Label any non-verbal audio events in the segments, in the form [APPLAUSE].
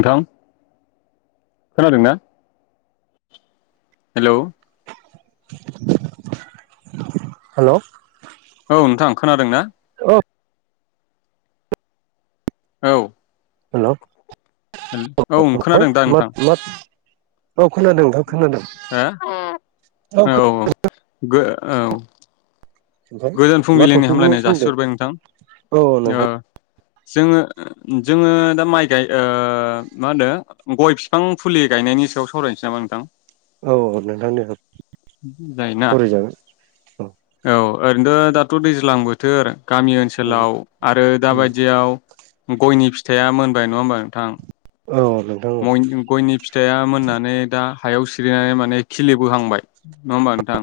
नोंथां खोनादों ना हेलौ हेल' औ नोंथाङ आं खोनादों ना द [UNINTELLIGIBLE] औ हेल' औ खोनादों दा नोंथां दाव खोनादों दाव खोनादों हो औ खोनादों गो [UNINTELLIGIBLE] औ गोजोन मा फुंबिलिनि टपिकनि हामलायनाय सोमोन्दै जासिहरबाय औ नोंथां ओ नोंथां जोङो जोङो दा माइ गाय ओ मा होनो गय बिफां फुलि गायनायनि सायाव सावरायनोसै नामा नोंथां औ औ नोंथांनो जायोना औ ओरैनोथ' दाथ' दैज्लां बोथोर गामि ओनसोलाव आरो दाबायदियाव गयनि फिथ फिथाइआ मोनबाय नङा होनोमबा नोंथां औ औ नोंथां औ गयनि फिथाइया मोननानै दा हायाव सिरिनानै माने खिलिबोहांबाय नङा होमबा नोंथां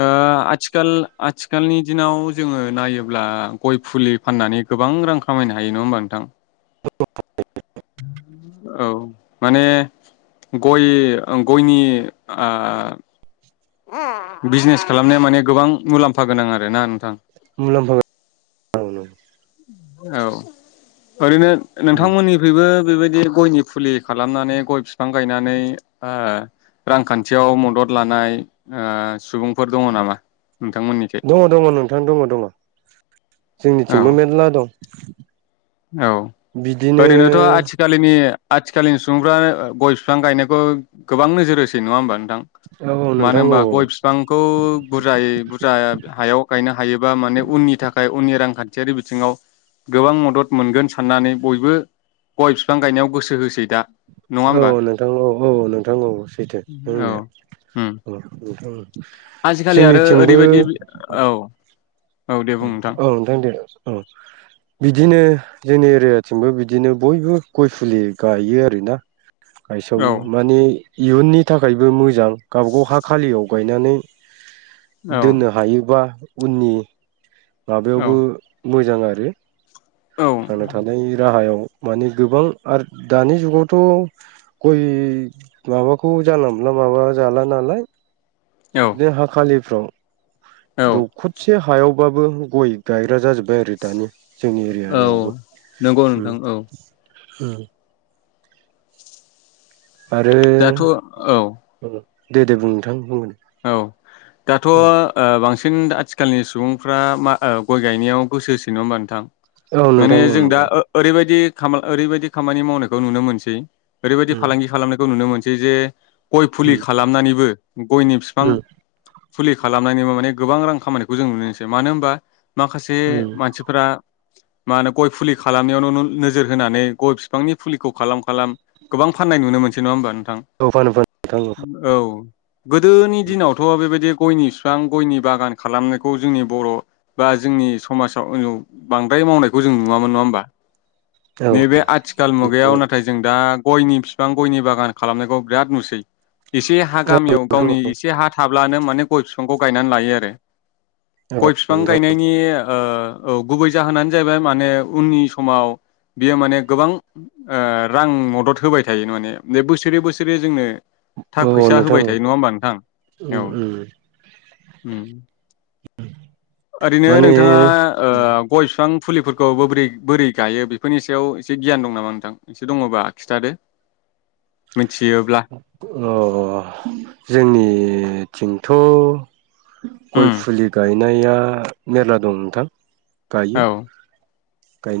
ओ आथिखाल आथिखालनि दिनाव जोङो नायोब्ला गय फुलि फाननानै गोबां रां खामायनो हायो नङा होमबा नोंथां औ माने गय गयनि बिजनेस खालामनाया माने गोबां मुलाम्फा गोनां आरो ना नोंथां मुलामफागोनांआनो औ ओरैनो नोंथांमोननिफ्रायइबो बेबायदि गयनि फुलि खालामनानै गय बिफां गायनानै रांखान्थियाव मदद लानाय सुबुंफोर दङ नामा नोंथांमोननिखै दङ दङ नोंथां दङ दङ औ जोंनिथिंबो मेरला दं [INAUDIBLE] औ बिदिनो ओरैनोथ' आथिखालनि आथिखालनि सुबुंफ्रा गय बिफां गायनायखौ गोबां नोजोर होसै नङा होमबा नोंथां औ औ मानो नोंथां औ होनबा गय बिफांखौ बुरजायै बुरजा हायाव गायनो हायोबा माने उननि थाखाय उननि रांखान्थियारि बिथिङाव गोबां मदद मोनगोन साननानै बयबो गय बिफां गायनायाव गोसो होसै दा। नङा औ होमबा नोंथां औ औ नोंथां औ सैथो नोंनाया औ उम औ नोंथां आजिखालि आरो जोंनिथिंबो ओरैबायदि औ औ दे बुं औ नोंथां दे औ बिदिनो जोंनि एरियाथिंबो बिदिनो बयबो गय फुलि गायो आरोना। औ गायसावो माने इयुननि थाखायबो मोजां। गावबागाव हा खालियाव गायनानै औ दोननो हायोबा उनि माबायावबो मोजां आरो। औ थांना थानायनि राहायाव माने गोबां आरो दानि जुगावथ' गय माबाखौ जानला मोनला माबा जाला नालाय औ दे हा खालि फ्राव औ दुखसे हायावबाबो गय गायग्रा जाजोब्बाय आरो दानि जोंनि एरिया यावबो औ नंगौ नोंथां औ उम आरो दाथ' औ दे दे बुं नोंथां बुंगोन औ दाथ' ओ बांसिन आथिखालनि सुबुंफ्रा मा गय गायनायाव गोसो होसो नङा होनबा नोंथां। औ नोंथां माने औ जों दा नंगौ ओरैबायदि ओरैबायदि खामानि मावनायखौ नुनो मोनसै ओरैबायदि उम फालांगि खालामनायखौ नुनो मोनसै दे जे गय फुलि उम खालामनानैबो गयनि फि उम । फुलि खालामनायनिबो माने गोबां रां खामानिखौ जों नुनोसै मानो होनबा माखासे उम मानसिफोरा मा होनो गय फुलि खालामनायावनो नोजोर होनानै गय बिफांनि फुलिखौ खालाम खालाम गोबां फाननाय नुनो मोनसै नङा होमबा नोंथां? औ फानो फानो [UNINTELLIGIBLE] औ। गोदोनि दिनावथ' बेबायदि गयनि बिफां गयनि बागान खालामनायखौ जोंनि बर' बा जोंनि समाजाव उनाव बांद्राय मावनायखौ जों नुवामोन नङा होमबा? नोंथां नैबे आथिखाल मुगायाव नाथाय जों दा गयनि बिफां गयनि बागान खालामनायखौ बिराद नुसै । एसे हा गामियाव गावनि एसे हा थाब्लानो माने गय बिफांखौ गायनानै लायो आरो औ । गय बिफां नोंथां गायनायनि ओ गुबै जाहोनानो जाहैबाय माने उननि समाव बियो माने गोबां ओ रां मदद होबाय थायो माने बे बोसोरै बोसोरै जोंनो औ नोंथां औ थाखा औ फैसा नोंथां होबाय औ थायो नङा होमबा नोंथां? औ उम उम उम । ओरैनो माने नोंथाङा ओ गय बिफां फुलिफोरखौ बोरै बोरै गायो बेफोरनि सायाव एसे गियान दं नामा नोंथां एसे दङबा खिन्थादो मिथियोब्ला । अ जोंथ' गय उम फुलि गाय नाया मेरला दं नोंथां । औ गायो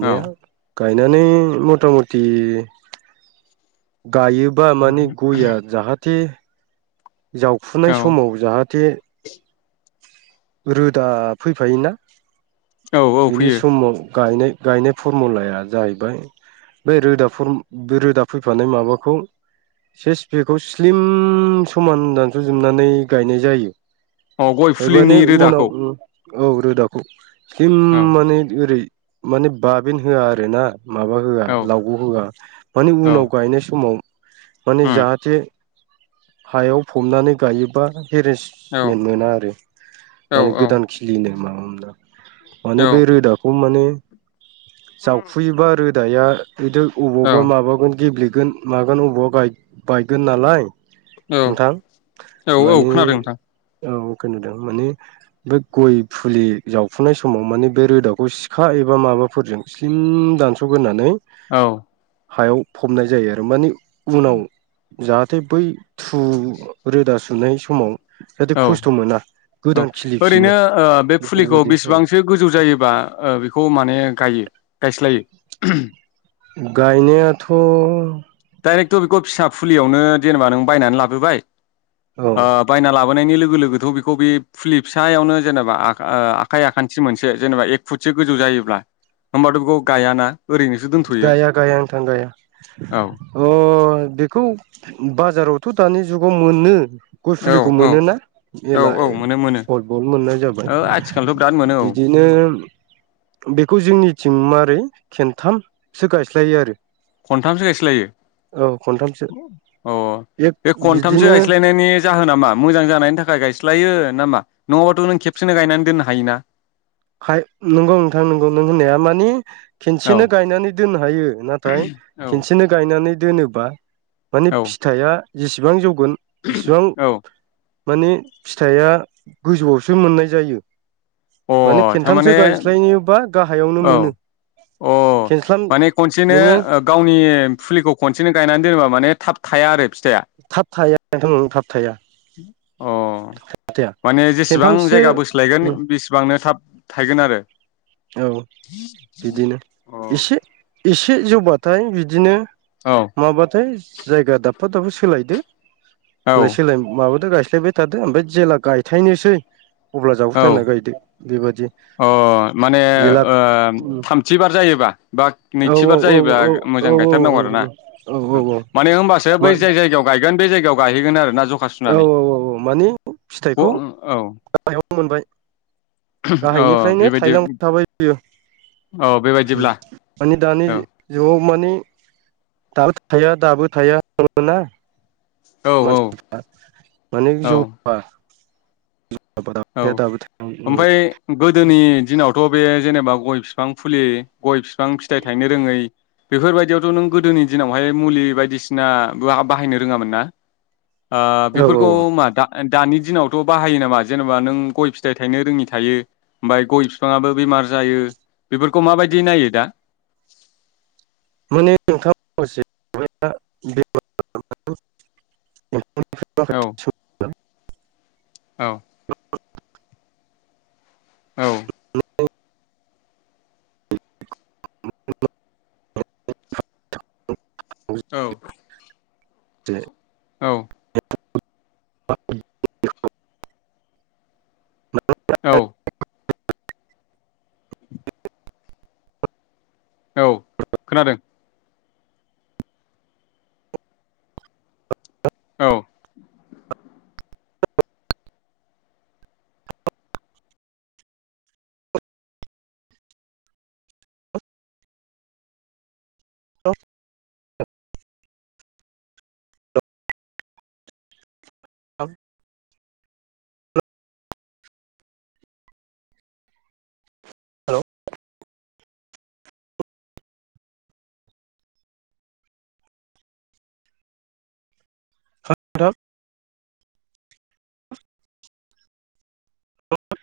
औ गायनानै मथा मथि गायोबा माने गया जाहाथे जावफुनाय औ समाव जाहाथे रोदा फैफायोना औ औ बिनि फैयो समाव गायनाय गायनाय फरमुलाया जाहैबाय बे रोदा बे रोदा फैफानाय माबाखौ सेस बेखौ स्लिम समान दानस'जोबनानै गायनाय जायो । अ गय फुलिनि रोदाखौ औ रोदाखौ । स्लिम औ माने ओरै माने बाबिन होआ आरो ना । माबा होआ औ लावग' होआ माने औ उनाव गायनाय समाव माने उम जाहाथे हायाव फबनानै गायोबा औ हेरेसमेन्ट मोना आरो औ माने औ गोदान खिलिनो माबा [UNINTELLIGIBLE] माने बे औ रोदाखौ माने [UNINTELLIGIBLE] जावफुयोबा रोद दाया बिदि अबावबा औ माबागोन गेब्ले गोन मागोन अबावबा बायगोन नालाय औ नोंथां औ औ मानि खोनादों नोंथां औ खोनोदों माने बे गय फुलि जावफुनाय समाव माने बे रोदाखौ सिखा एबा माबाफोरजों स्लिम दानस'ग्रोनानै औ हायाव फबनाय जायो आरो माने उनाव जाहाथे बै थु रोदा सुनाय समाव जाहाथे औ खस्थ' मोना औ गोदान खिलिफिनो ओरैनो बे फुलिखौ बेफोरबायदि औ बेसेबांसो गोजौ जायोबा बेखौ माने गायो गायस्लायो गायनायाथ' डाइरेक्थ' बेखौ फिसा फुलियावनो जेनेबा नों बायनानै लाबोबाय औ ओ बायना ला गनायनि लोगो लोगोथ' बेखौ बे फुलि फिसायावनो जेनेबा आखा आखाइ आखान्थि मोनसे जेनेबा एक फुटसो गोजौ जायोब्ला होमबाथ' बेखौ गायाना ओरैनोसो दोनथ'यो गाया गाया नोंथां गाया औ अ बेखौ बाजारावथ' दानि जुगाव मोनो गय औ फुलिखौ औ मोनोना औ मेला औ मोनो मोनो हरबल मोननाय जाबाय ओ आथिखालथ' बिराद मोनो औ बिदिनो बेखौ जोंनि जों मारै खेन थामसो गायस्लायो आरो खनथामसो गायस्लायो औ खनथामसो अ एक बे खनथामसो बिदिनो गायस्लायनायनि जाहोना मा मोजां जानायनि थाखाय गायस्ल स्लायो ना मा नंआबाथ' नों खेबसेनो गायनानै दोननो हायोना खाय नंगौ नोंथां नोंगौ नों होननाया मानि खेनसेनो औ गायनानै दोननो हायो नाथाय औ खेनसेनो गायनानै दोनोबा माने औ फिथाइआ जेबां जौग गोन जेसिबां औ माने फिथाइया गोजौआवसो मोननाय जायो अ माने खेनथामसो थारमाने गायस्लायनोबा गाहायावनो औ मोनो अ खेनस्लाम माने खनसेनो नोङो गावनि फुलिखौ खनसे बिसिनो गाय दोनोबा माने थाब थाया आरो जाया थाब थाया नोंथां थाब थाया अ फाथैया माने जिसिबां खेनथामसो जायगा बोसलायगोन बि थाब थायगोन आरो औ बिदिनो अ एसे एसे जौबाथाय बिदिनो औ मबाथाय जायगा दाबफा दाबा सोलायदो औ लाय सोलाय माबादोब्रा एसे गाय्लायबाय थादो ओमफ्राय जेला गायथायनोसै अब्ला औ जावफुथारना गायदो बेबादि अ माने जेला ओ थामथि बार ज एबा बा औ नैथिबार औ जायोबब्ला मोजां गायथारनांगौ आरो ना औ माने होमबासो बै जाय जायगायाव गायगोन बे जायगायाव गायहैगोन आरोना औ औ औ औ मानि औ फिथाइखौ मायावनो मोनबाय औ गाहायनिफ्रायनो बेबायदि थायलां थाबायायो औ बेबायदिब्ला माने दानि औ जुगाव मानि दा थाया दाबो थाया थ [INAUDIBLE] ना औ औ मानसिफ्रा मान औ जौबा औ थाया ओमफ्राय गोदोनि दिनाव थ बेे जेनेबा गय बिफां फुलि गयफि बिफां फिथाइ थायनो रोङै बेफोरबायदियावथ' नों गोदोनि दिनावहाय मुलि बायदिसिन बो बाहायनो रोङामोन ना ओ औ औ बेफोरखौ मा दा दानि दिनावथ' बाहायो नामा जेनेबा नों गय फिथाइ थायनो रोङि थायो ओमफ्राय गय बिफाङाबो बेमार जायो बेफोरखौ माबायदि नायो दा माने नोंथां [UNINTELLIGIBLE] औ औ [UNINTELLIGIBLE] [UNINTELLIGIBLE] औ [UNINTELLIGIBLE] [UNINTELLIGIBLE] औ जे औ [UNINTELLIGIBLE] औ। औ खोनादों। औ। औ। औ। हेल' [UNINTELLIGIBLE]